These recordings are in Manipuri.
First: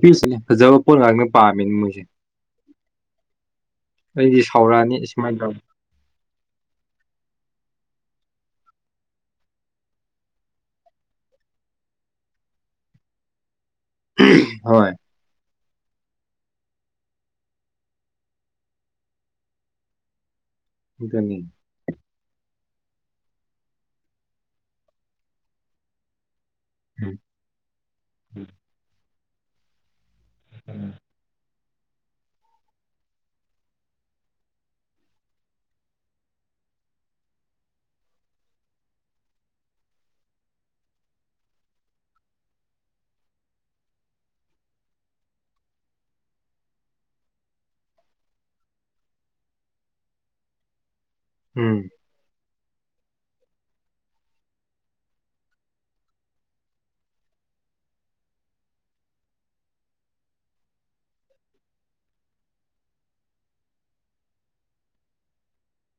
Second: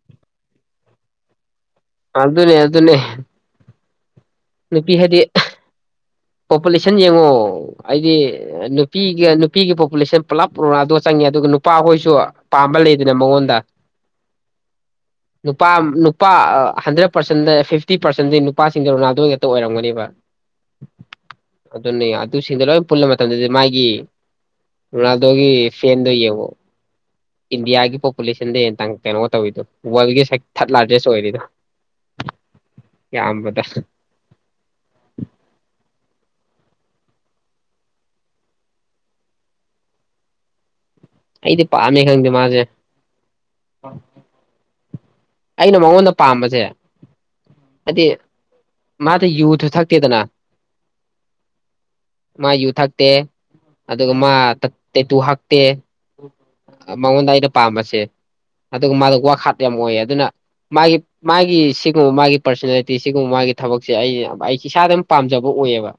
ꯄꯤꯁꯅꯦ ꯐꯖꯕ ꯅꯤ ꯄꯔ ꯑꯗꯨꯅꯦ ꯑꯗꯨꯅꯦ ꯑꯩꯗꯤ ꯅꯨꯄꯤ ꯁꯥꯎꯔꯛꯑꯅꯤ ꯍꯥꯏꯗꯤ ꯁꯨꯃꯥꯏꯅ ꯇꯧ ꯄꯣꯄꯨꯂꯦꯁꯟ ꯌꯦꯡꯉꯣ ꯍꯥꯏꯗꯤ ꯅꯨꯄꯤꯒ ꯅꯨꯄꯤꯒꯤ ꯄꯣꯄꯨꯂꯦꯁꯟ ꯄꯨꯂꯞ ꯄꯨꯔꯛꯗꯣ ꯆꯪꯉꯦ ꯑꯗꯨꯒ ꯅꯨꯄꯥ ꯍꯈꯣꯏꯁꯨ ꯄꯥꯝꯕ ꯂꯩꯗꯅ ꯃꯉꯣꯟꯗ ꯍꯣꯏ ꯅꯨꯄꯥ ꯅꯨꯄꯥ ꯍꯟꯗ꯭ꯔꯦꯠ ꯄꯥꯔꯁꯦꯟꯗ ꯐꯤꯐꯇꯤ ꯄꯥꯔꯁꯦꯟꯗꯤ ꯅꯨꯄꯥꯁꯤꯡꯗ ꯔꯣꯅꯥꯗ ꯑꯣꯏꯒ ꯇ ꯑꯣꯏꯔꯝꯒꯅꯦꯕ ꯑꯗꯨꯅꯤ ꯑꯗꯨꯗ ꯅ ꯑꯗꯨ ꯑꯗꯨ ꯁꯤꯗꯂ ꯄꯨꯜꯂ ꯃꯇꯝꯗꯗꯤ ꯃꯥꯒꯤ ꯔꯣꯅꯥꯜꯗꯣꯒꯤ ꯐꯦꯟꯗꯣ ꯌꯦꯡꯉꯣ ꯏꯟꯗꯤꯌꯥꯒꯤ ꯄꯣꯄꯨꯂꯦꯁꯟꯗꯦ ꯌꯦꯟ ꯇꯪ ꯅꯣꯣꯏꯗ ꯎ ꯋꯥ ꯍꯦꯛ ꯊꯥꯔꯠ ꯂꯥꯔꯖꯦꯁ ꯑꯣꯏꯔꯤꯗꯣ ꯀꯝꯝꯕꯊ ꯑꯩꯗꯤ ꯄꯥꯝꯃꯦ ꯈꯪꯗꯦ ꯃꯥꯁꯦ ꯑꯩꯅ ꯃꯉꯣꯟꯗ ꯄꯥꯝꯕꯁꯦ ꯍꯥꯏꯗꯤ ꯃꯥꯗꯤ ꯌꯨꯁꯨ ꯊꯛꯇꯦꯗꯅ ꯎꯝ ꯃꯥ ꯌꯨꯊ ꯦ ꯑꯗꯨꯒ ꯃꯥ ꯇꯦꯇꯨ ꯍꯇꯦ ꯃꯉꯣꯟꯗ ꯑꯩꯅ ꯄꯥꯝꯕꯁꯦ ꯑꯗꯨꯒ ꯃꯥꯗ ꯋꯥꯈꯥꯠ ꯌꯥꯝ ꯑꯣꯏ ꯑꯗꯨꯅ ꯃꯥꯒꯤ ꯃꯥꯒꯤ ꯁꯤꯒꯨꯝꯕ ꯃꯥꯒꯤ ꯄꯔꯁꯣꯅꯦꯂꯤꯇꯤ ꯁꯤꯒꯨꯝꯕ ꯃꯥꯒꯤ ꯊꯕꯛꯁꯦ ꯑꯩ ꯑꯩꯁ ꯏꯁꯥꯗꯝ ꯄꯥꯝꯖꯕ ꯑꯣꯏꯑꯕ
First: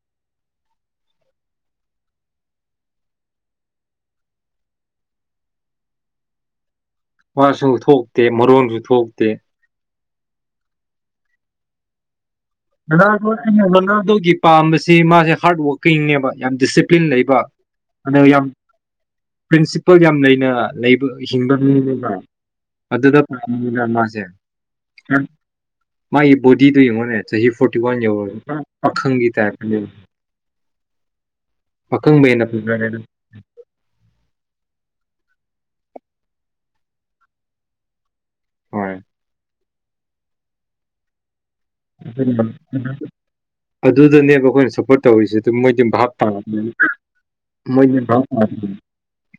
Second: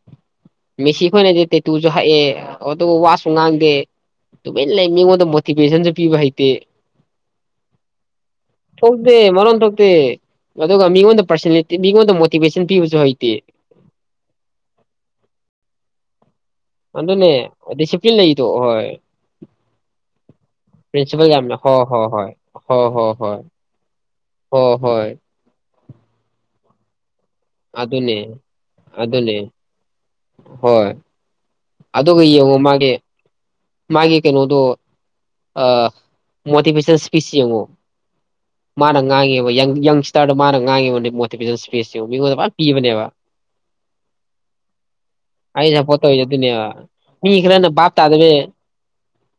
ꯃꯤꯦꯁꯤ ꯑꯩꯈꯣꯏꯅꯗꯤ ꯇꯦꯇꯨꯁꯨ ꯍꯛꯑꯦ ꯑꯗꯨꯕꯨ ꯋꯥꯁꯨ ꯉꯥꯡꯗꯦ ꯑꯗꯨꯃꯅ ꯂꯩ ꯃꯤꯉꯣꯟꯗ ꯃꯣꯇꯤꯚꯦꯁꯟꯁꯨ ꯄꯤꯕ ꯍꯩꯇꯦ ꯃꯥꯁꯤꯡ ꯊꯣꯛꯇꯦ ꯃꯔꯣꯟꯁꯨ ꯊꯣꯛꯇ ꯊꯣꯛꯇꯦ ꯃꯔꯣꯟ ꯊ ꯊꯣꯛꯣꯛꯇ ꯑꯗꯨꯒ ꯃꯤ ꯄꯔꯁ ꯃꯤ ꯃ ꯅꯥ ꯅꯅꯥꯗꯣꯒꯤ ꯄꯥꯝꯕꯁꯤ ꯃꯥꯁꯦ ꯍꯥꯔꯗ ꯋꯥꯔꯀꯤꯡꯅꯦꯕ ꯌꯥꯝ ꯗꯤꯁꯤꯄ꯭ꯂꯤꯟ ꯂꯩꯕ ꯑꯗꯨꯅꯦ ꯗꯤꯁꯤꯄ꯭ꯂꯤꯟ ꯑꯗꯣ ꯂꯩꯗꯣ ꯌꯥꯝ ꯄ꯭ꯔꯤꯟꯁꯤꯄꯜ ꯌꯥꯝ ꯂꯩꯅ ꯂꯩꯕ ꯄꯤꯟꯁꯤꯄꯥꯜ ꯍꯤꯡꯕ ꯌꯥꯝꯝꯅ ꯍꯣ ꯍꯣ ꯍꯣꯏ ꯍ ꯍꯣ ꯍꯣꯏ ꯦ ꯍ ꯍꯣꯏ ꯃꯥꯥꯏ ꯣꯗꯤ ꯇ ꯏꯉꯣꯟꯦ ꯍ ꯐꯣꯇꯤ ꯋꯥꯟ ꯑꯗꯨꯅꯦ ꯑꯈꯪꯒꯤ ꯑꯗꯨꯅꯦ ꯇ ꯍꯥꯏ ꯍꯣꯏ ꯑꯗꯨꯒ ꯌꯦꯡꯉꯣ ꯃꯥꯒꯤ ꯃꯥꯒꯤ ꯀꯩꯅꯣꯗꯣ ꯑ ꯃꯣꯚꯁꯟ ꯁꯄꯤꯁꯤꯣ ꯍꯣꯏ ꯃꯥꯪꯉꯦꯕ ꯌꯥꯡ ꯌꯪꯁꯇꯥꯔꯗꯣ ꯃꯥꯅ ꯉꯥꯡꯉꯤꯕꯅꯤ ꯃꯣꯏ ꯑꯗꯨꯗꯅꯦꯕ ꯑꯩꯈꯣꯏꯅ ꯁꯞꯄꯣꯔꯠ ꯇꯧꯔꯤꯁꯤꯦ ꯑꯗꯨꯝ ꯃꯣꯏꯗꯤ ꯚꯥꯞ ꯇꯥꯅꯕ ꯃꯤꯈꯅ ꯞ ꯇꯥꯗ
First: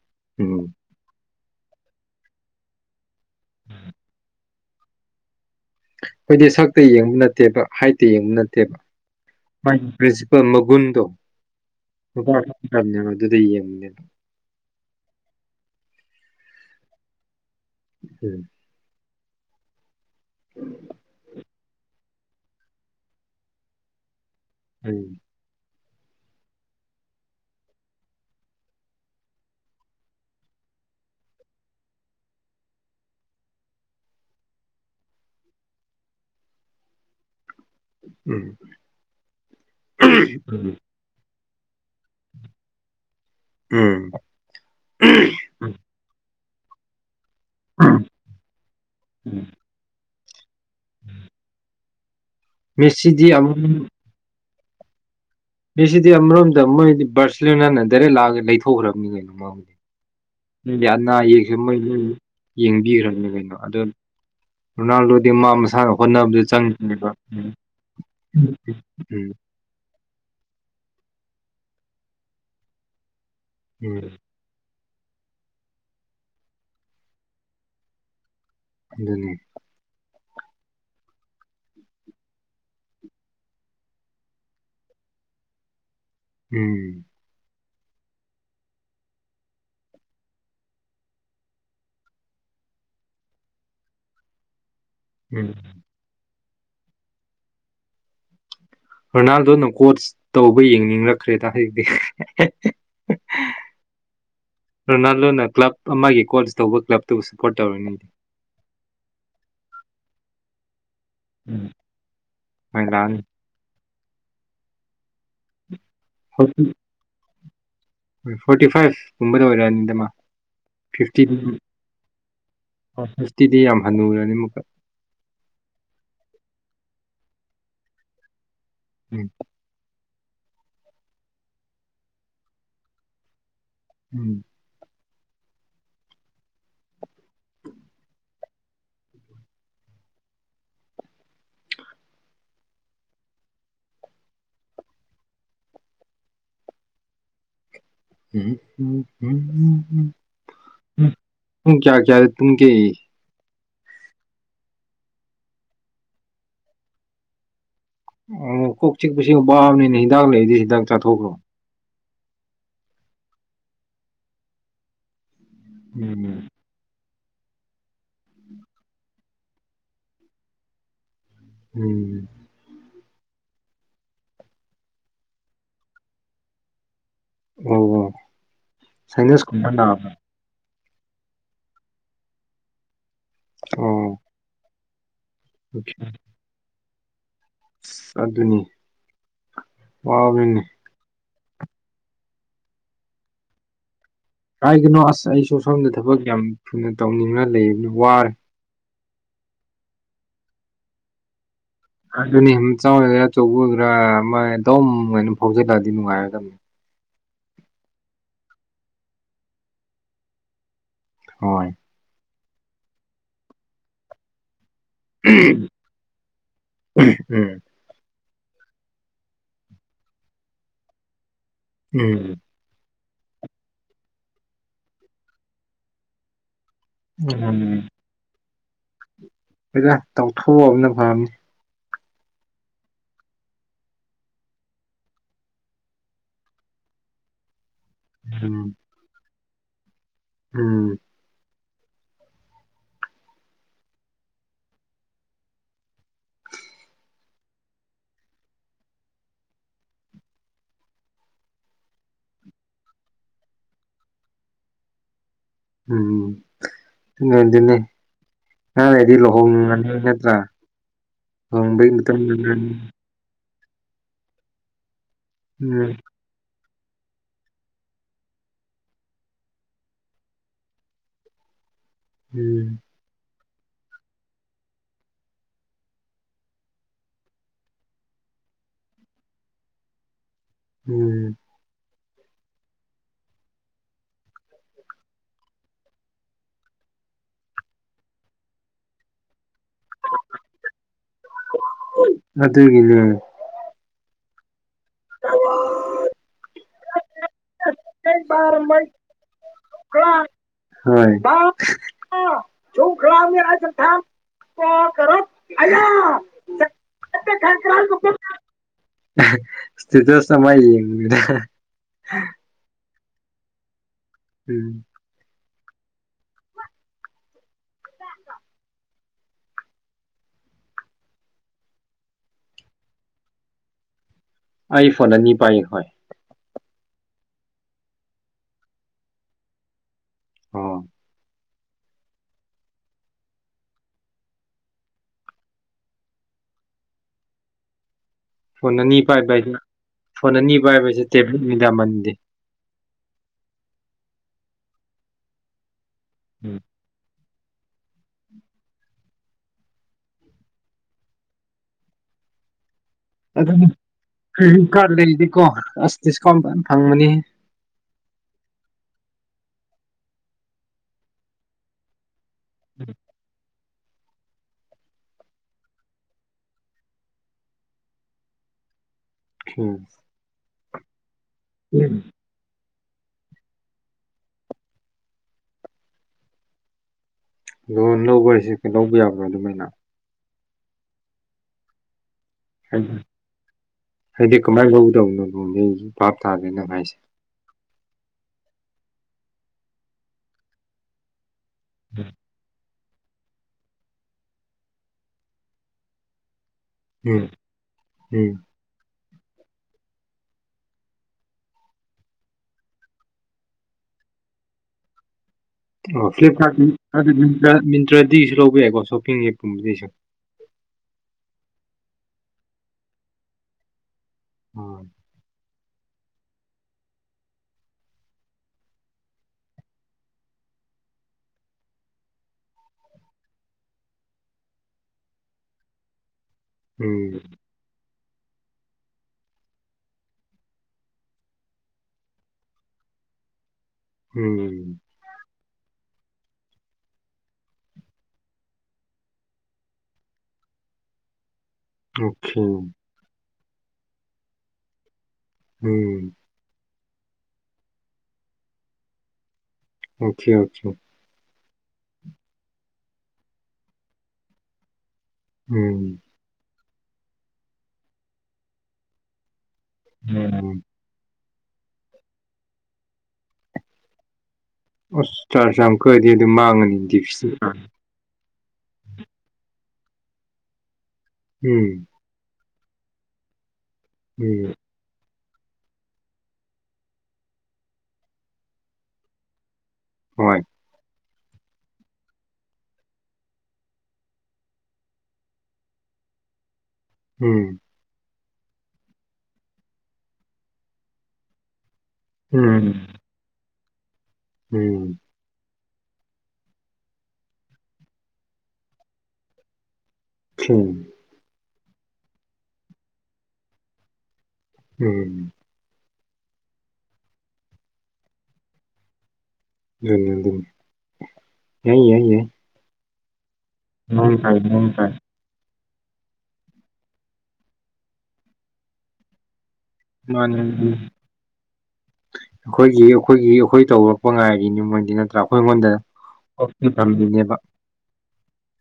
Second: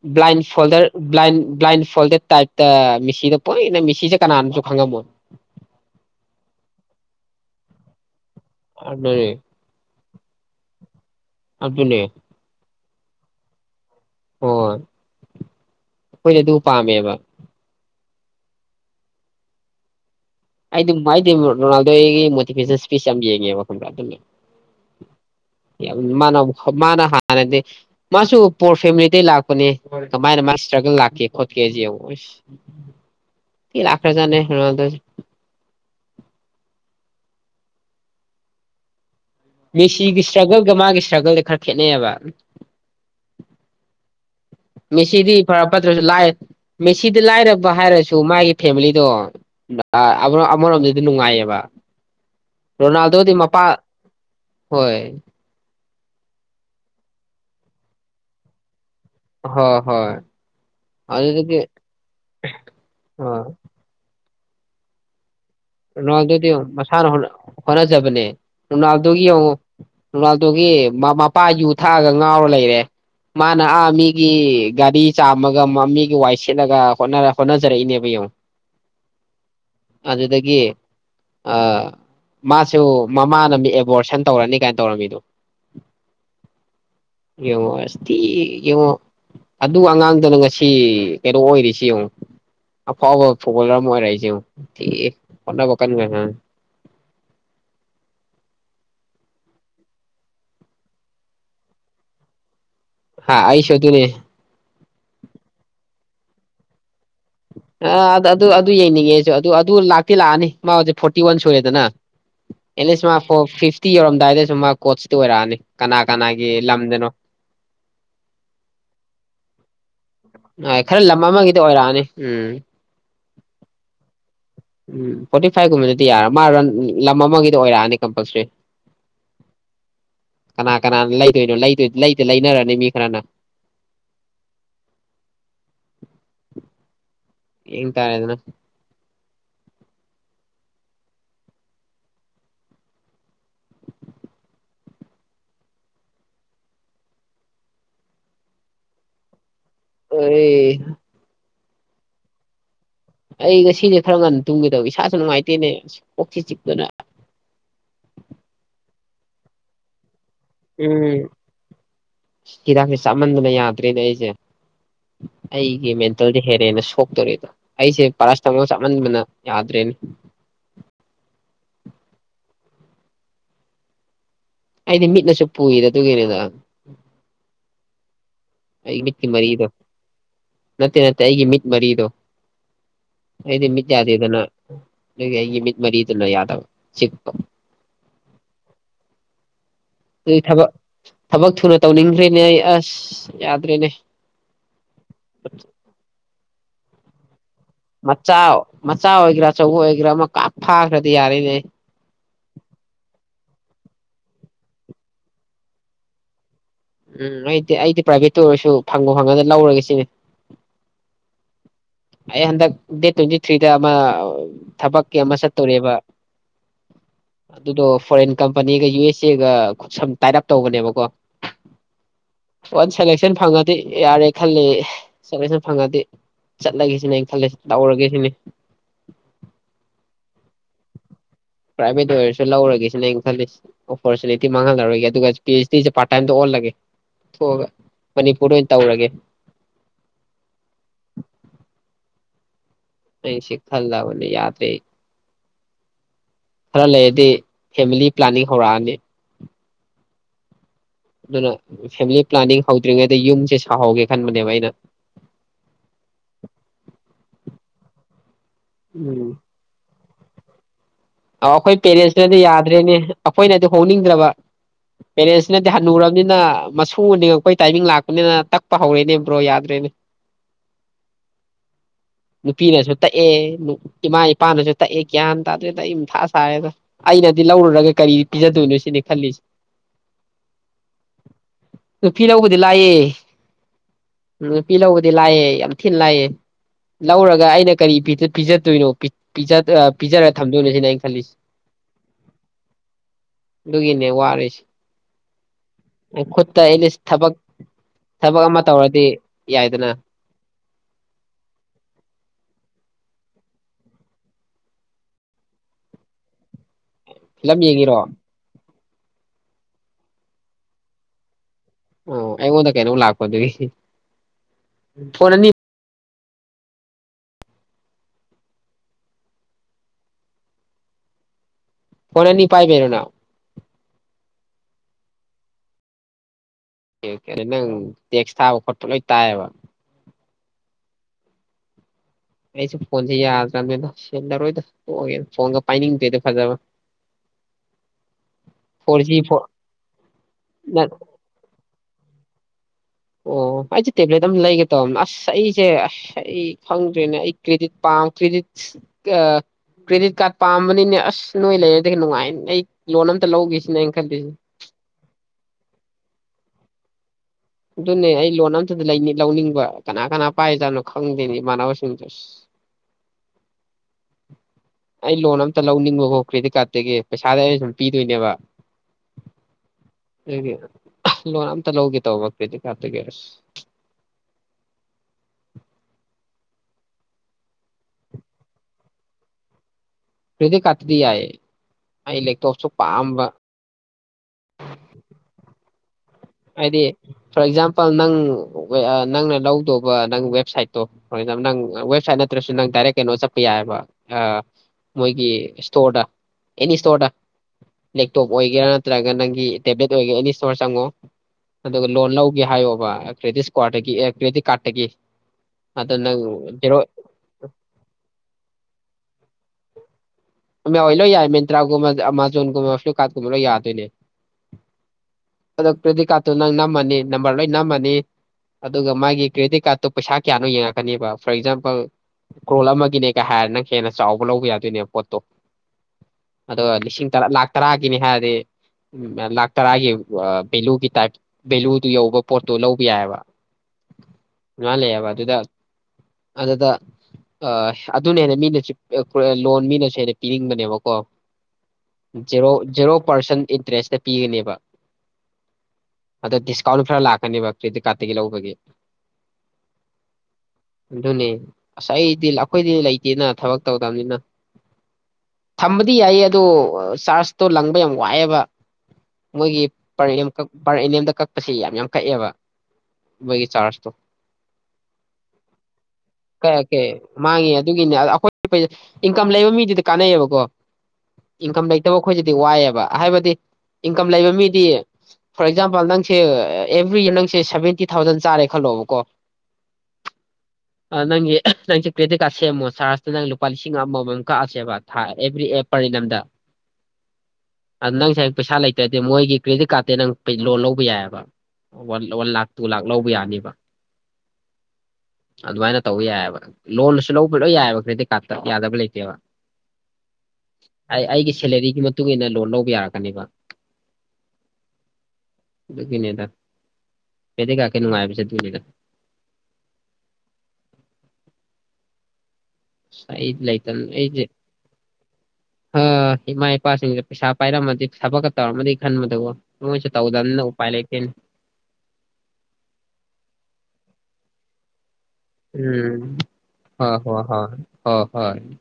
꯭ꯂꯥꯏꯟ ꯐꯣ꯭ꯂꯟ ꯐꯣꯔ ꯇꯥꯏꯞꯇ ꯃꯤꯁꯤꯗ ꯄꯣꯛꯛꯏꯅ ꯃꯤꯁꯤꯁꯦ ꯀꯅꯥꯅꯁꯨ ꯈꯪꯉꯝꯃꯣꯏ ꯑꯩꯣꯏꯗꯤ ꯁꯛꯇ ꯌꯦꯡꯕ ꯅꯠꯇꯦꯕ ꯍꯥꯏꯠꯇ ꯌꯦꯡꯕ ꯅꯠꯇꯦ ꯠꯇꯕ ꯑꯗꯨꯅꯦ ꯃꯥꯒꯤ ꯄ꯭ꯔꯤꯟꯁꯤꯄꯥꯜ ꯃꯒꯨꯟꯗꯣ ꯑꯗꯨꯅꯦ ꯃꯕꯅꯦ ꯑꯗꯨꯗ ꯌꯦꯡꯗꯦꯅ ꯍꯣꯏ ꯑꯩꯈꯣꯏꯅ ꯑꯗꯨ ꯄꯥꯝꯃꯦꯕ ꯎꯝ ꯑꯩꯗꯤ ꯍꯥꯏꯗꯤ ꯔꯣꯅꯥꯜꯗꯣꯒꯤ ꯃꯣꯇꯤꯚꯦꯁꯟ ꯏꯁꯄꯤꯆ ꯌꯥꯝ ꯌꯦꯡꯉꯦ ꯋꯥꯈꯐꯝꯗ ꯑꯗꯨꯝ ꯎꯝ ꯌꯥꯝ ꯃꯥꯅ ꯃꯥꯅ ꯍꯥꯟꯅꯗꯤ ꯃꯥꯁꯨ ꯄꯣꯔ ꯐꯦꯃꯤꯂꯤꯗ ꯂꯥꯛꯄꯅꯦ ꯀꯃꯥꯏꯅ ꯃꯥ ꯏꯁꯇ꯭ꯔꯒꯜ ꯂꯥꯛꯀꯦ ꯈꯣꯠꯀꯦ ꯌꯦꯡꯉꯣꯏ ꯁꯤ ꯂꯥꯛꯈ꯭ꯔꯖꯥꯠꯅꯤ ꯎꯝ ꯦꯁꯤꯒꯤ ꯏꯁꯇ꯭ꯔꯒꯜꯒ ꯃꯥꯒꯤ ꯏꯁꯇ꯭ꯔꯒꯜꯗ ꯈꯔ ꯈꯦꯅꯦꯕ ꯎꯝ ꯃꯤꯁꯤꯗꯤ ꯐꯔ ꯎꯝ ꯄꯠꯇ꯭ꯔꯁꯨ ꯂꯥꯛꯑ ꯃꯦꯁꯤꯗ ꯁꯤ ꯂꯥꯏꯔꯕ ꯍꯥꯏꯔꯁꯨ ꯃꯥꯒꯤ ꯐꯦꯃꯤꯂꯤꯗꯣ ꯎꯝ ꯑꯗꯨꯕ ꯑꯃꯔꯣꯝꯗꯗꯤ ꯅꯨꯡꯉꯥꯏꯌꯦꯕ ꯃꯦꯁꯤꯗꯤ ꯔꯣꯅꯥꯜꯗꯣꯗꯤ ꯑ ꯃꯄꯥ ꯍꯣꯏ ꯃꯤꯁꯤꯗꯤ ꯑꯃꯔꯣꯝꯗ ꯃꯣꯏꯗꯤ ꯕꯔꯁꯂꯤꯅꯥꯅ ꯗꯥꯏꯔꯦꯛ ꯂꯥꯛꯑꯒ ꯂꯩꯊꯣꯛꯈ꯭ꯔꯕ ꯄꯨꯛꯡ ꯑꯣꯏꯅ ꯍꯣꯏ ꯍꯣꯏ ꯃꯥꯗꯦ ꯑꯅꯥ ꯑꯌꯦꯛꯁ ꯑꯗꯨꯗꯒꯤ ꯃꯣꯏ ꯌꯦꯡꯕꯤꯈ꯭ꯔꯅꯦ ꯀꯩꯅꯣ ꯑꯗꯣ ꯔꯅꯥꯜ ꯔꯣ ꯔꯣꯅꯥꯜꯗꯣꯗꯤ ꯃꯁꯥꯅ ꯎꯝ ꯍꯣꯠꯅꯖꯕꯅꯦ ꯔꯣꯅꯥꯜꯗꯣꯒꯤ ꯎꯝ ꯔꯣꯅꯥꯜꯗꯣꯒꯤ ꯄꯥ ꯌꯨ ꯊꯥꯛꯑꯒ ꯉꯥꯎꯔ ꯂꯩꯔꯦ ꯃꯥꯅ ꯑꯥ ꯎꯝ ꯃꯤꯒꯤ ꯒꯥꯔꯤ ꯆꯥꯝꯃꯒ ꯃꯃꯤꯒꯤ ꯋꯥꯏ ꯁꯦꯠꯂꯒ ꯍꯣꯠꯅꯖꯔꯛꯏꯅꯦꯕ ꯌꯦꯡꯉ ꯑꯗꯨꯅꯤ ꯑꯗꯨꯗ ꯒꯤ ꯃꯥꯁꯨ ꯃꯃꯥꯅ ꯃꯤ ꯑꯦꯕꯣꯔꯁꯟ ꯇꯧꯔꯅꯤ ꯀꯥꯏꯅ ꯇꯧꯔꯃꯤꯗ ꯎꯝ ꯌꯦꯡꯉꯣ ꯑꯁ ꯊꯤ ꯌꯦꯡꯉꯣ ꯑꯗꯨꯒ ꯑꯉꯥꯡꯗꯨꯅ ꯉꯁꯤ ꯀꯩꯅꯣ ꯑꯣꯏꯔꯤꯁꯤ ꯌꯦꯡꯉꯣ ꯑꯐꯥꯎꯕ ꯐꯨꯠꯕꯣꯂꯔ ꯑꯃ ꯑꯣꯏꯔꯛꯏꯁ ꯌꯦꯡꯉꯣ ꯊꯤ ꯎꯝ ꯑꯣꯟꯅ ꯄꯀꯅꯤꯒ ꯔꯣꯅꯥꯜꯗꯣꯅ ꯀꯣꯆ ꯇꯧꯕ ꯌꯦꯡꯅꯤꯡꯂꯛꯈ꯭ꯔꯦꯗ ꯍꯧꯖꯤꯛꯇꯤ ꯍꯥꯥ ꯑꯁ ꯑꯗꯨꯨꯅꯦ ꯔꯣꯅꯥꯜꯗꯣꯅ ꯀ꯭ꯂꯕ ꯑꯃꯒꯤ ꯀꯣꯔꯣꯁ ꯇꯧꯕ ꯀ꯭ꯂꯕ ꯑ ꯑꯗꯨ ꯑꯗꯨ ꯌꯦꯡꯅꯤꯡꯉꯦꯁꯨ ꯑꯗꯨ ꯑꯗꯨ ꯂꯥꯑꯅꯤ ꯃꯥꯎꯖ ꯐꯇꯤ ꯋꯥꯟ ꯑꯩꯗꯤ ꯁꯣꯏꯦꯇꯁ ꯃꯥꯏ ꯂꯥꯛꯑꯅꯤ ꯐ ꯇꯤ ꯌꯧꯔꯝꯗꯥꯏꯗꯁꯨ ꯃꯥ ꯀꯣꯠꯁꯤꯇ ꯑꯣꯏꯔꯛꯑꯅꯤ ꯀꯅꯥ ꯀꯅꯥꯒꯤ ꯂꯝꯗꯅꯣ ꯐꯣꯔꯇꯤ ꯐꯥꯏꯚꯀꯨꯝꯕꯗ ꯑꯣꯏꯔꯛꯑꯅꯤꯗꯃ ꯐꯤꯐꯇꯤ ꯎ ꯐꯤꯐꯇꯤꯗꯤ ꯌꯥꯝ ꯍꯟꯅꯨꯔꯅꯤ ꯑꯃꯨꯛꯀ ꯎ ꯐꯣꯔꯇꯤ ꯐꯥꯏꯚ ꯀꯨꯝꯕꯗꯗꯤ ꯂꯝ ꯑꯃꯒꯤꯗ ꯑꯣꯏꯔꯛꯑꯅꯤ ꯀꯝꯄꯜꯁꯔꯤ ꯎꯝ ꯀꯅꯥ ꯀꯅꯥꯅ ꯂꯩꯗꯣꯏꯅꯣ ꯂꯩꯇ ꯂꯩꯅꯔꯅꯤ ꯃꯤ ꯈꯔꯅ ꯎꯝ ꯌꯦꯡ ꯇꯥꯔꯦ ꯑꯗꯨꯅ ꯎꯝ ꯎꯝ ꯎꯝ ꯎꯝ ꯎꯝ ꯑꯩ ꯎꯝ ꯄꯨꯡ ꯀꯌꯥ ꯀꯌꯥ ꯇꯨꯨꯝꯒꯦ ꯑꯩ ꯉꯁꯤꯁꯦ ꯈꯔ ꯉ ꯇꯨꯝꯒꯦꯗꯧ ꯏꯁꯥꯁꯨ ꯅꯨꯡꯉꯥꯏꯇꯦꯅꯦ ꯀꯣꯛꯁꯤ ꯆꯤꯛꯄꯅ ꯀꯣꯛ ꯆꯤꯛꯄꯁꯦ ꯋꯥꯕꯅꯤꯅꯦ ꯍꯤꯟꯗꯥꯡꯅ ꯑꯩꯗꯤ ꯍꯦꯟꯗꯥꯡ ꯎꯝ ꯆꯥꯊꯣꯛꯈ꯭ꯔꯣ ꯍꯤꯗꯥꯛꯁꯦ ꯆꯥꯃꯟꯗꯅ ꯌꯥꯗ꯭ꯔꯦꯅꯦ ꯑꯩꯁꯦ ꯑꯩꯒꯤ ꯃꯦꯟꯇꯦꯜꯗꯤ ꯎꯝ ꯍꯦ ꯍꯦꯟꯅ ꯁꯣꯛ ꯗꯣ ꯑꯩꯁꯦ ꯄꯔꯥꯁ ꯇ ꯆꯞꯃꯟꯕꯅ ꯌꯥꯗ꯭ꯔꯦꯅꯦ ꯎꯝ ꯑꯩꯗꯤ ꯃꯤꯠꯅꯁꯨ ꯄꯨꯏꯗꯦ ꯑꯗꯨꯒꯤꯅꯤꯗ ꯑ ꯋꯥ ꯑꯩ ꯃꯤꯠꯀꯤ ꯁꯥꯏꯅꯁꯀꯣꯟ ꯃꯔꯤꯗꯣ ꯅꯠꯇꯦ ꯅꯠꯇꯦ ꯑꯩꯒꯤ ꯃꯤꯠ ꯃꯔꯤꯗꯣ ꯑꯩꯗꯤ ꯃꯤꯗ ꯑꯣ ꯍꯥꯏꯗꯦꯗꯅ ꯎꯝ ꯂꯩꯃꯤꯠ ꯑꯣꯀꯦ ꯃꯔꯤꯗꯅ ꯌꯥꯗꯕ ꯆꯤ ꯑꯗꯨꯅꯤ ꯑꯩ ꯋꯥꯕꯅꯤꯅꯦ ꯊꯕ ꯊꯕꯛ ꯊꯨꯅ ꯇꯧꯅꯤꯡꯈ꯭ꯔꯦꯅꯦ ꯑꯩ ꯑꯁ ꯌꯥꯗ꯭ꯔꯦꯅꯦ ꯀꯥꯏꯒꯤꯅꯣ ꯑꯁ ꯑꯩꯁꯨ ꯁꯣꯝꯗ ꯊꯕꯛ ꯌꯥꯝ ꯊꯨꯅ ꯇꯧꯅꯤꯡꯉ ꯂꯩ ꯋꯥꯔ ꯃꯆꯥ ꯃꯆꯥ ꯑꯣꯏꯒꯦꯔꯥ ꯑꯆꯧꯕ ꯑꯣꯏꯒꯦꯔꯥ ꯑꯃ ꯀꯥ ꯐꯥꯈ꯭ꯔꯗꯤ ꯌꯥꯔꯤꯅꯦ ꯑꯩ ꯑꯗꯨꯅꯤ ꯌꯥꯝ ꯆꯥꯎꯔꯗꯣꯏꯔꯥ ꯆꯧꯒꯗꯨꯔꯥ ꯑꯃ ꯑꯗꯨꯝ ꯀꯩꯅ ꯐꯥꯎꯖꯤꯜꯂꯛꯑꯗꯤ ꯅꯨꯡꯉꯥꯏꯔꯗꯕꯅꯤ ꯎꯝ ꯑꯩꯗꯤ ꯑꯩꯗꯤ ꯄ꯭ꯔꯥꯏꯚꯦꯠꯇ ꯑꯣꯏꯔꯁꯨ ꯐꯪꯕ ꯐꯪꯉꯗꯤ ꯂꯧꯔꯒꯦ ꯁꯤꯅꯤ ꯍꯣꯏ ꯑꯩ ꯍꯟꯗꯛ ꯗꯦꯠ ꯇ꯭ꯋꯦꯟꯇꯤ ꯊ꯭ꯔꯤꯗ ꯑꯃ ꯊꯕꯛ ꯀꯤ ꯑꯃ ꯆꯠꯇꯔꯤꯕ ꯎꯝ ꯑꯗꯨꯗꯣ ꯐꯣꯔꯦꯟ ꯀꯝꯄꯅꯤꯒ ꯌꯨ ꯑꯦꯁ ꯑꯦꯒ ꯁꯝ ꯇꯥꯏꯠ ꯑꯞ ꯇꯧꯕꯅꯦꯕꯀꯣ ꯎꯝ ꯁꯦꯂꯦꯛꯁꯟ ꯐꯪꯉꯗꯤ ꯌꯥꯔꯦ ꯈꯜꯂꯤ ꯁꯦꯂꯦꯛꯁꯟ ꯐꯪꯉꯗꯤ ꯆꯠꯂꯒꯦꯁꯤꯅꯦ ꯑꯩꯅ ꯈꯜꯂꯁꯤ ꯇ ꯂꯧꯔꯒꯦ ꯁꯤꯅꯦ ꯍꯗ ꯇꯥꯎꯊꯣꯛꯑꯕꯅ ꯐꯪꯅꯤ ꯄ꯭ꯔꯥꯏꯚꯦꯠ ꯑꯣꯏꯔꯁꯨ ꯂꯧꯔꯒꯦꯁꯤꯅ ꯑꯩꯅ ꯈꯜꯂꯤ ꯑꯣꯄꯣꯔꯆꯨꯅꯤꯇꯤ ꯃꯥꯡꯍꯜꯂꯔꯣꯏꯒꯦ ꯑꯗꯨꯒ ꯄꯤ ꯑꯩꯆ ꯗꯤꯁꯦ ꯄꯥꯔꯠ ꯇꯥꯏꯝꯗ ꯑꯣꯜꯂꯒꯦ ꯊꯣꯛꯑꯒ ꯃꯅꯤꯄꯨꯔ ꯑꯣꯏꯅ ꯇꯧꯔꯒꯦ ꯎꯝ ꯑꯩ ꯁꯤ ꯈꯜꯗꯕꯅꯤ ꯌꯥꯗ꯭ꯔꯦ ꯍꯔ ꯂꯩꯦ ꯍꯥꯏꯗꯤ ꯐꯦꯃꯤꯂꯤ ꯄ꯭ꯂꯥꯟꯅꯤꯡ ꯍꯧꯔꯅꯤ ꯑꯗꯨꯅ ꯐꯦꯃꯤꯂꯤ ꯄ꯭ꯂꯥꯅꯤꯡ ꯍꯧꯗ꯭ꯔꯤꯉꯩꯗ ꯌꯨꯝꯁꯦ ꯁꯥꯍꯧꯒꯦ ꯈꯟꯕꯅꯦꯕ ꯑꯩꯅ ꯎꯝꯇ ꯑ ꯑꯦꯗꯤ ꯂꯍꯣꯡ ꯑꯥ ꯑ ꯑꯩꯈꯣꯏ ꯄꯦꯔꯦꯟꯁꯅꯗꯤ ꯌꯥꯗ꯭ꯔꯦꯅꯦ ꯑꯩꯈꯣꯏꯅꯗꯤ ꯍꯧꯣꯡꯅꯤꯡꯗ꯭ꯔꯕ ꯄꯦꯔꯦꯟꯁꯅꯗꯤ ꯎꯝ ꯍꯥꯟꯟꯅꯨꯔꯕꯅꯤꯅ ꯃꯁꯨꯡ ꯅꯤꯡꯉꯛꯄꯩ ꯇꯥꯏꯃꯤꯡ ꯂꯥꯛꯄꯅꯤꯅ ꯇꯛꯄ ꯍꯧꯔꯦꯅꯦꯕ꯭ꯔꯣ ꯌꯥꯗ꯭ꯔꯦꯅꯦ ꯎꯝ ꯅꯨꯄꯤꯤꯅꯦ ꯁꯠꯇ ꯑꯦ ꯏꯃꯥ ꯏꯄꯥꯅꯁꯨ ꯇꯛꯑꯦ ꯒ꯭ꯌꯥꯟ ꯇꯥ ꯑꯗꯨꯗ ꯊꯥ ꯁꯥꯔꯦꯗ ꯑꯩꯅꯗꯤ ꯂꯧꯔꯨꯔꯒ ꯀꯔꯤ ꯄꯤꯖꯗꯣꯏꯅꯣ ꯁꯤꯅꯤ ꯈꯜꯂꯤꯁꯦ ꯎꯝ ꯅꯨꯄꯤ ꯂꯧꯕꯗꯤ ꯂꯥꯛꯑꯦ ꯅꯨꯄꯤ ꯂꯧꯕꯗꯤ ꯂꯥꯛꯑꯦ ꯌꯥꯝ ꯊꯤꯅ ꯂꯥꯛꯑꯦ ꯂꯧꯔꯒ ꯑꯩꯅ ꯀꯔꯤ ꯄꯤꯖꯠꯇꯣꯏꯅꯣ ꯄꯤ ꯄꯤꯖꯔꯒ ꯊꯝꯗꯣꯏꯅꯣ ꯁꯤꯅꯦ ꯑꯩꯩꯅ ꯑꯗꯨꯗꯒꯤꯅꯦ ꯋꯥꯔꯦꯁ ꯑ ꯏ ꯁ ꯊꯕꯛ ꯊꯕꯛ ꯑꯃ ꯇꯧꯔꯗꯤ ꯔ ꯌꯥꯏꯗꯅ ꯃꯩ ꯀ ꯔꯣꯃꯤꯔꯁꯨ ꯊꯝꯣ ꯑ ꯐꯤꯂꯝ ꯌꯦꯡꯉꯤꯔꯣ ꯟ꯭ꯔ ꯏꯁꯇꯤꯇ ꯁꯥꯏꯗ ꯑꯣ ꯑꯩ ꯑꯣꯗ ꯀꯩꯅ ꯎ ꯂꯥꯛ ꯐꯗꯕꯤ ꯎꯝ ꯐꯔꯅꯤ ꯐꯅꯅꯤꯄꯥꯏꯕꯔꯣꯅꯥ ꯑꯥꯏ ꯐꯣꯅꯅꯤꯄꯥꯏ ꯍ ꯑꯣꯀꯦ ꯑꯣꯀꯦ ꯑꯗ ꯅꯪ ꯇꯦꯛꯁ ꯊꯥꯕ ꯈꯣꯠꯄ ꯂꯣꯏ ꯇꯥꯏꯌꯦꯕ ꯑ ꯑꯩꯁꯨꯦ ꯐꯣꯟꯁꯦ ꯌꯥꯗ꯭ꯔꯕꯅꯤꯅ ꯁꯤꯦꯜꯂꯔꯣꯏꯗ ꯇꯑꯒꯦ ꯐꯣꯟꯒ ꯄꯥꯏꯅꯤꯡꯗꯦꯗꯤ ꯐꯖꯕ ꯐꯣꯟ ꯐꯣꯔ ꯑꯅꯤ ꯖꯤ ꯄꯥꯏꯕ ꯐꯣ ꯍꯥꯏꯁꯦ ꯐꯣꯟ ꯑꯅꯤ ꯄꯥꯏꯕ ꯍꯥꯏꯁꯦ ꯇꯦꯕ꯭ꯂꯦꯠ ꯃꯤꯗꯥꯃꯟ [inaudible] ꯑꯣ ꯑꯩꯁꯦ ꯇꯦꯕ꯭ꯂꯦꯠ ꯑꯃ ꯂꯩꯒꯦ ꯇꯧꯕ ꯑꯁ ꯑꯩꯁꯦ ꯑꯩ ꯎꯝ ꯈꯪꯗ꯭ꯔꯦꯅꯦ ꯑꯩ ꯀ꯭ꯔꯦꯗꯤꯠ ꯄꯥꯝ ꯀ꯭ꯔꯦꯗꯤꯠ ꯀ꯭ꯔꯦꯗꯤꯠ ꯀꯥꯔꯠ ꯄꯥꯝꯕꯅꯤꯅꯦ ꯑꯁ ꯅꯣꯏ ꯂꯩꯔꯗꯤ ꯅꯨꯡꯉꯥꯏ ꯑꯩ ꯂꯣꯟ ꯑꯝꯇ ꯑ ꯂꯧꯒꯦꯁꯤꯅꯦ ꯑꯩꯅ ꯈꯜꯂꯤꯁꯦ ꯀ ꯂꯩꯗꯤ ꯀꯣ ꯑꯁꯇꯁ ꯀꯝꯄ ꯍꯥꯡ ꯃꯅꯤ ꯑꯗꯨꯅꯦ ꯑꯩ ꯂꯣꯟ ꯑꯝꯇꯗ ꯂꯧꯅꯤꯡꯕ ꯀꯅꯥ ꯀꯅꯥ ꯄꯥꯏꯖꯥꯠꯅꯣ ꯈꯪꯗꯦꯅꯦ ꯏꯃꯥꯟꯅꯕꯁꯤꯡꯗꯨ ꯎꯝ ꯑꯩ ꯂꯣꯟ ꯑꯝꯇ ꯂꯧꯅꯤꯡꯕꯀꯣ ꯀ꯭ꯔꯦꯗꯤꯠ ꯀꯥꯔꯠꯇꯒꯤ ꯄꯩꯁꯥꯗ ꯑꯩꯅ ꯁꯨꯝ ꯄꯤꯗꯣꯏꯅꯦꯕ ꯊ ꯁꯤ ꯂꯣꯟ ꯑꯃꯝꯇ ꯂꯧꯒꯦ ꯇꯧꯕ ꯈꯦꯒꯦꯔ ꯂꯣ ꯂꯧꯕ ꯍꯥꯏꯁꯤꯦ ꯂꯧꯕ ꯌꯥꯕ꯭ꯔꯥ ꯑꯗꯨꯃꯥꯏꯅ ꯔꯔꯤꯗꯦ ꯀꯇꯗꯤ ꯌꯥꯌꯦ ꯍꯥꯏꯗꯤ ꯍꯥꯏꯗꯤ ꯀꯃꯥꯏꯅ ꯇꯧꯗꯧꯕꯅꯣ ꯅꯣꯅꯦ ꯑꯩꯁꯦ ꯍꯥꯏꯗꯤ ꯐꯔ ꯑꯦꯛꯖꯥꯝꯄꯜ ꯜ ꯅꯪ ꯅꯪꯅ ꯂꯧꯗꯧꯕ ꯅꯪ ꯋꯦꯕꯁꯥꯏꯠꯇꯣ ꯍꯣꯏ ꯅꯪꯦꯕꯁꯥꯏꯠ ꯅꯠꯇ꯭ꯔꯁꯨ ꯅꯪ ꯗꯏꯔꯦꯛ ꯀꯩꯅꯣ ꯆꯠꯄ ꯌꯥꯏꯑꯕ ꯃꯣꯏꯒꯤ ꯏꯁꯇꯣꯔꯗ ꯑꯦꯅꯤ ꯏꯁꯇꯣꯔꯗ ꯎꯝ ꯂꯦꯞꯇꯣꯞ ꯎꯝ ꯑꯣꯏꯒꯦꯔꯥ ꯅꯠꯇ꯭ꯔꯒ ꯅꯪꯒꯤ ꯇꯦꯕ꯭ꯂꯦꯠ ꯑꯣꯏꯒꯦ ꯑꯦꯅꯤ ꯏꯁꯣꯔ ꯆꯪꯉꯣ ꯑꯗꯨꯒ ꯂꯣꯟ ꯂꯧꯒꯦ ꯍꯥꯏꯌꯣꯕ ꯀ꯭ꯔꯦꯗꯤꯠ ꯏꯁꯀ꯭ꯋꯥꯔꯗꯒꯤ ꯑꯦ ꯀ꯭ꯔꯦꯗꯤꯠ ꯀꯥꯔꯗꯠꯇꯒꯤ ꯑꯣ ꯐ꯭ꯂꯤꯞꯀꯥꯔꯠꯀꯤꯇ꯭ꯔ ꯃꯤꯟꯇ꯭ꯔꯗꯤꯁꯨ ꯂꯧꯕꯤ ꯌꯥꯏꯀꯣ ꯁꯣꯞꯄꯤꯡ ꯑꯦꯞꯀꯨꯝꯕꯗꯒꯤꯁꯨ ꯃꯖ ꯀ ꯌꯥꯗꯅꯦ ꯎꯝ [inaudible] ꯀ꯭ꯔꯦꯗꯤꯠ ꯀꯥꯔꯠꯇꯨ ꯅꯪ ꯅꯝꯃꯅꯤ ꯅꯝꯕꯔ ꯂꯣꯏ ꯅꯝꯃꯅꯤ ꯑꯗꯨꯒ ꯃꯥꯒꯤ ꯀ꯭ꯔꯦꯗꯤꯠ ꯀꯥꯔꯠꯇꯨ ꯄꯩꯁꯥ ꯀꯌꯥꯅꯣ ꯌꯦꯡꯉꯛꯀꯅꯦꯕ ꯐꯣꯔ ꯑꯦꯛꯖꯥꯝꯄꯜ ꯀ꯭ꯔꯣꯜ ꯑꯃꯒꯤꯅꯦꯒ ꯍꯥꯏꯔ ꯅꯪ ꯍꯦꯟꯅ ꯆꯥꯎꯕ ꯂꯧꯕ ꯌꯥꯗꯣꯏꯅꯦꯕ ꯄꯣꯠꯇꯣ ꯑꯗꯣ ꯂꯤꯁꯤꯡ ꯂꯥꯛ ꯇꯔꯥ ꯅꯦ ꯍꯥꯏꯗꯤꯦ ꯎ ꯂꯥꯛꯇꯔꯒꯦ ꯚꯦꯂꯨꯒꯤ ꯇꯥꯏꯞ ꯚꯦꯂꯨꯗꯨ ꯌꯧꯕ ꯄꯣꯠꯇꯣ ꯂꯧꯕ ꯌꯥꯏꯑꯕ ꯎꯝ ꯃꯥ ꯂꯩꯦ ꯌꯥꯕ ꯑꯗꯨꯗ ꯑꯗꯨꯗ ꯑꯗꯨꯅ ꯍꯦꯟꯅ ꯃꯤꯅꯁꯨ ꯂꯣꯟ ꯃꯤꯅꯁꯨ ꯍꯦꯟꯅ ꯄꯤꯅꯤꯡꯕꯅꯦꯕꯀꯣ ꯖꯦꯔꯣ ꯖꯦꯔꯣ ꯄꯔꯁꯟ ꯏꯟꯇꯔꯦꯁꯇ ꯄꯤꯒꯅꯦꯕ ꯎꯝ ꯀꯥꯎꯟ ꯈꯔ ꯂꯥꯛꯀꯅꯦꯕ ꯀ꯭ꯔꯦꯗꯤꯠ ꯀꯥꯔꯠꯇꯒꯤ ꯂꯧꯕꯒꯤ ꯑꯣꯀꯦ ꯑꯣꯀꯦ ꯑꯗꯨꯅꯦ ꯑꯁ ꯑꯩꯗꯤ ꯑꯩꯈꯣꯏꯗꯤ ꯂꯩꯇꯦꯅ ꯊꯕꯛ ꯇꯧꯗꯕꯅꯤꯅ ꯊꯝꯕꯗꯤ ꯌꯥꯏ ꯑꯗꯣ ꯆꯥꯔꯖꯇꯣ ꯂꯪꯕ ꯌꯥꯝ ꯋꯥꯏꯌꯦꯕ ꯃꯣꯏꯒꯤ ꯄꯥꯔ ꯑꯦꯅꯝꯗ ꯀꯛꯄꯁꯤ ꯌꯥꯝ ꯌꯥꯝ ꯀꯛꯑꯦꯕ ꯃꯣꯏꯒꯤ ꯆꯥꯔꯖꯇꯣ ꯑꯁ ꯆꯥꯔꯖ ꯌꯥꯝ ꯀꯛꯑꯗꯤ ꯑꯗꯨꯝ ꯀꯛꯑ ꯃꯥꯡꯉꯅꯤ ꯀꯛꯑꯦ ꯗꯤꯐ ꯃꯥꯡꯉꯦ ꯑꯗꯨꯒꯤꯅꯦ ꯑꯩꯈꯣꯏ ꯏꯟꯀꯝ ꯂꯩꯕ ꯃꯤꯗꯨꯗꯤ ꯀꯥꯟꯅꯩꯌꯦꯕꯀꯣ ꯏꯟꯀꯝ ꯂꯩꯇꯕ ꯑꯈꯣꯏꯖꯤꯗꯤ ꯋꯥꯏꯌꯦꯕ ꯍꯥꯏꯕꯗꯤ ꯏꯟꯀꯝ ꯂꯩꯕ ꯃꯤꯗꯤ ꯐꯣꯔ ꯑꯦꯛꯖꯥꯝꯄꯜ ꯅꯪꯁꯦ ꯑꯦꯚ꯭ꯔꯤ ꯅꯪꯁꯦ ꯁꯚꯦꯟꯇꯤ ꯊꯥꯎꯖꯟ ꯆꯥꯔꯦ ꯈꯜꯂꯣꯕꯀꯣ ꯍꯣꯏ ꯅꯪꯒꯤ ꯅꯪꯁꯦ ꯀ꯭ꯔꯦꯗꯤꯠ ꯀꯥꯔꯗ ꯁꯦꯝꯃꯣ ꯆꯥꯔꯖꯇ ꯅꯪ ꯂꯨꯄꯥ ꯂꯤꯁꯤꯡ ꯑꯃꯃꯝ ꯀꯛꯑꯁꯦꯕ ꯑꯦꯕ꯭ꯔꯤ ꯑꯦ ꯄꯔ ꯑꯦꯅꯝꯗ ꯑꯗ ꯅꯪ ꯁꯦ ꯄꯩꯁꯥ ꯂꯩꯇ꯭ꯔꯗꯤ ꯃꯣꯏꯒꯤ ꯀ꯭ꯔꯦꯗꯤꯠ ꯀꯥꯔꯠꯇꯤ ꯅꯪ ꯂꯣꯟ ꯂꯧꯕ ꯌꯥꯏꯌꯦꯕ ꯋꯥꯟ ꯂꯥꯛ ꯇꯨ ꯂꯥꯛ ꯂꯧꯕ ꯌꯥꯅꯤꯕ ꯎꯝ ꯑꯗꯨꯃꯥꯏꯅ ꯇꯧꯕ ꯌꯥꯏꯑꯦꯕ ꯂꯣꯟꯁꯨ ꯂꯧꯕ ꯂꯣꯏ ꯌꯥꯏꯑꯦꯕ ꯀ꯭ꯔꯦꯗꯤꯠ ꯀꯥꯔꯗꯇ ꯌꯥꯗꯕ ꯂꯩꯇꯦꯕ ꯑꯩꯒꯤ ꯁꯦꯂꯔꯤꯒꯤ ꯃꯇꯨꯡꯏꯟꯅ ꯂꯣꯟ ꯂꯧꯕ ꯌꯥꯔꯛꯀꯅꯦꯕ ꯎꯝ ꯑꯗꯨꯒꯤꯅꯦꯗ ꯀꯔꯦꯗꯤꯠ ꯀꯥꯔꯗꯀꯤ ꯅꯨꯡꯉꯥꯏꯕꯁꯦ ꯑꯗꯨꯒꯤꯅꯤꯗ ꯑꯗꯨꯅꯤ ꯑꯗꯨꯅꯤ ꯌꯥꯏ ꯌꯥꯏ ꯌꯥꯏ ꯁꯥꯏ ꯎ ꯐꯥꯏ ꯎꯝ ꯐꯥꯏ ꯑ ꯏꯃꯥ ꯏꯄꯥꯁꯤꯡꯁꯦ ꯄꯩꯁꯥ ꯄꯥꯏꯔꯝꯃꯗꯤ ꯊꯕꯛꯀ ꯇꯧꯔꯝꯃꯗꯤ ꯈꯟꯕꯗꯀꯣ ꯃꯣꯏꯁꯨ ꯃꯥꯅꯤ ꯇꯧꯗꯕꯅꯤꯅ ꯎꯄꯥꯏ ꯂꯩꯇꯦꯅꯦ ꯑꯩꯈꯣꯏꯒꯤ ꯑꯩꯈꯣꯏꯒꯤ ꯑꯩꯈꯣꯏ ꯇꯧꯔꯛꯄ ꯉꯥꯏ ꯅꯤ ꯃꯣꯏꯗꯤ ꯅꯠ ꯑꯩꯈꯣꯏ ꯑꯩꯉꯣꯟꯗ ꯎꯝ ꯑꯣ ꯍꯣꯏ ꯍꯣꯏ ꯐꯝꯃꯤꯅꯦꯕ ꯍꯣꯏ ꯍꯣꯏ ꯍꯣꯏ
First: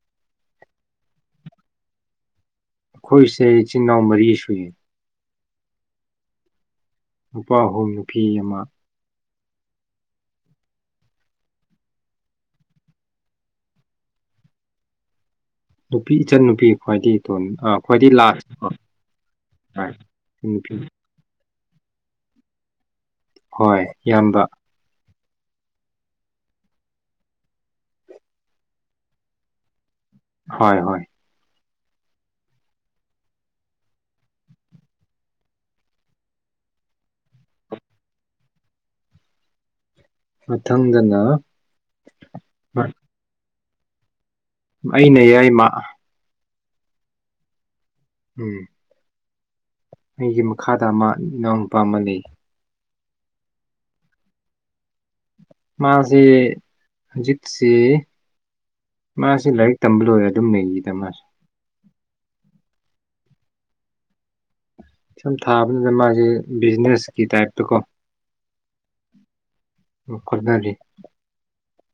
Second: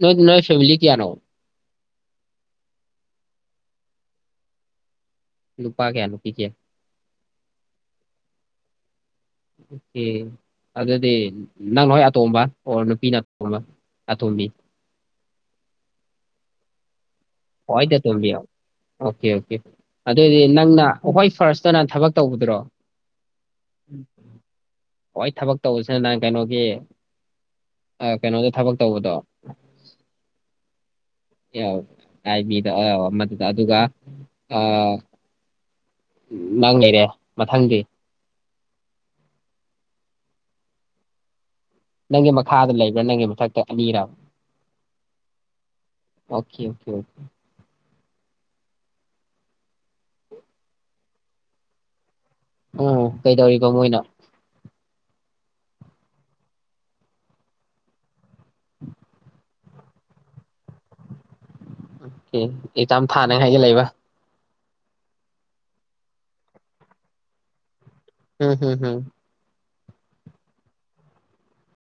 ꯅꯣꯏ ꯅ ꯐꯦꯃꯥꯂꯤ ꯀꯌꯥꯅꯣ ꯑꯩꯈꯣꯏꯁꯦ ꯏꯆꯤꯜ ꯏꯅꯥꯎ ꯃꯔꯤ ꯁꯨꯏ ꯅꯨꯄꯥ ꯀꯌꯥ ꯅꯨꯄꯤ ꯀꯌꯥ ꯅꯨꯄꯥ ꯑꯍꯨꯝ ꯅꯨꯄꯤ ꯑꯃ ꯑꯣ ꯑꯗꯨꯗꯤ ꯅꯪ ꯍꯣꯏ ꯑꯇꯣꯝꯕ ꯑꯣꯔ ꯅꯨꯄꯤꯅ ꯑꯇꯣꯝꯕ ꯑꯇꯣꯝꯕꯤ ꯅꯨꯄꯤ ꯏꯆꯟ ꯅꯨꯄꯤ ꯈ꯭ꯋꯥꯏꯗꯒꯤ ꯏꯇꯣꯟ ꯑ ꯍꯣꯏꯗ ꯈ꯭ꯋꯥꯏꯗꯒꯤ ꯇꯣꯝꯕꯤꯌꯣ ꯂꯥꯁꯅꯤꯀꯣ ꯍꯣꯏ ꯑꯣꯀꯦ ꯑꯣꯀꯦ ꯑꯗꯨꯑꯣꯗꯤ ꯏꯆꯟ ꯅꯨꯄꯤ ꯅꯪꯅ ꯍꯣꯏ ꯐꯥꯔꯁ ꯆꯠꯇꯅ ꯊꯕꯛ ꯇꯧꯕꯗ꯭ꯔꯣ ꯍꯣꯏ ꯏꯟꯕ ꯍꯣꯏ ꯊꯕꯛ ꯇꯧꯕꯁꯤꯅ ꯅꯍꯪ ꯀꯩꯅꯣꯒꯤ ꯀꯩꯅꯣꯗ ꯊꯕꯛ ꯇꯧꯕꯗꯣ ꯍꯣꯏ ꯍꯣꯏ ꯌꯥꯎ ꯍꯥꯏꯥꯏ ꯃꯤꯗ ꯑꯕ ꯑꯃꯗꯨꯗ ꯑꯗꯨꯒ ꯑ ꯅꯪ ꯂꯩꯔꯦ ꯃꯊꯪꯗꯤ ꯃ ꯊꯪꯒꯅꯥ ꯅꯪꯒꯤ ꯃꯈꯥꯗ ꯂꯩꯕ꯭ꯔꯥ ꯅꯪꯒꯤ ꯃꯊꯛꯇ ꯑꯅꯤꯔ ꯑꯩꯅ ꯌꯥꯏꯃ ꯑꯣꯀꯦ ꯑꯣꯀꯦ ꯑꯣꯀꯦ ꯎꯝ ꯑꯩꯒꯤ ꯃꯈꯥꯗ ꯑꯃ ꯅꯝ ꯄꯥꯝꯃ ꯂꯩ ꯎꯝ ꯀꯩꯗꯧꯔꯤꯕꯔꯤꯕꯣ ꯃꯣꯏꯅ ꯃꯥꯁꯤ ꯍꯧꯖꯤꯠꯁꯤ ꯃꯥꯁꯤ ꯂꯩꯥꯏ ꯇꯝꯕ ꯂꯣꯏꯔꯦ ꯑꯗꯨꯝ ꯂꯩꯒꯤꯗ ꯃꯥꯁꯦ ꯑꯣꯦ ꯑꯦꯛꯖꯥꯝ ꯊꯥꯅꯉꯥꯏꯒ ꯂꯩꯕ ꯁꯨꯝ ꯊꯥꯕꯅꯤꯅ ꯃꯥꯁꯦ ꯕꯤꯖꯤꯅꯦꯁꯀꯤ ꯇꯥꯏꯞꯇ ꯀꯣ ꯎꯝ ꯍꯝꯝ ꯎ ꯈꯨꯅꯔꯤ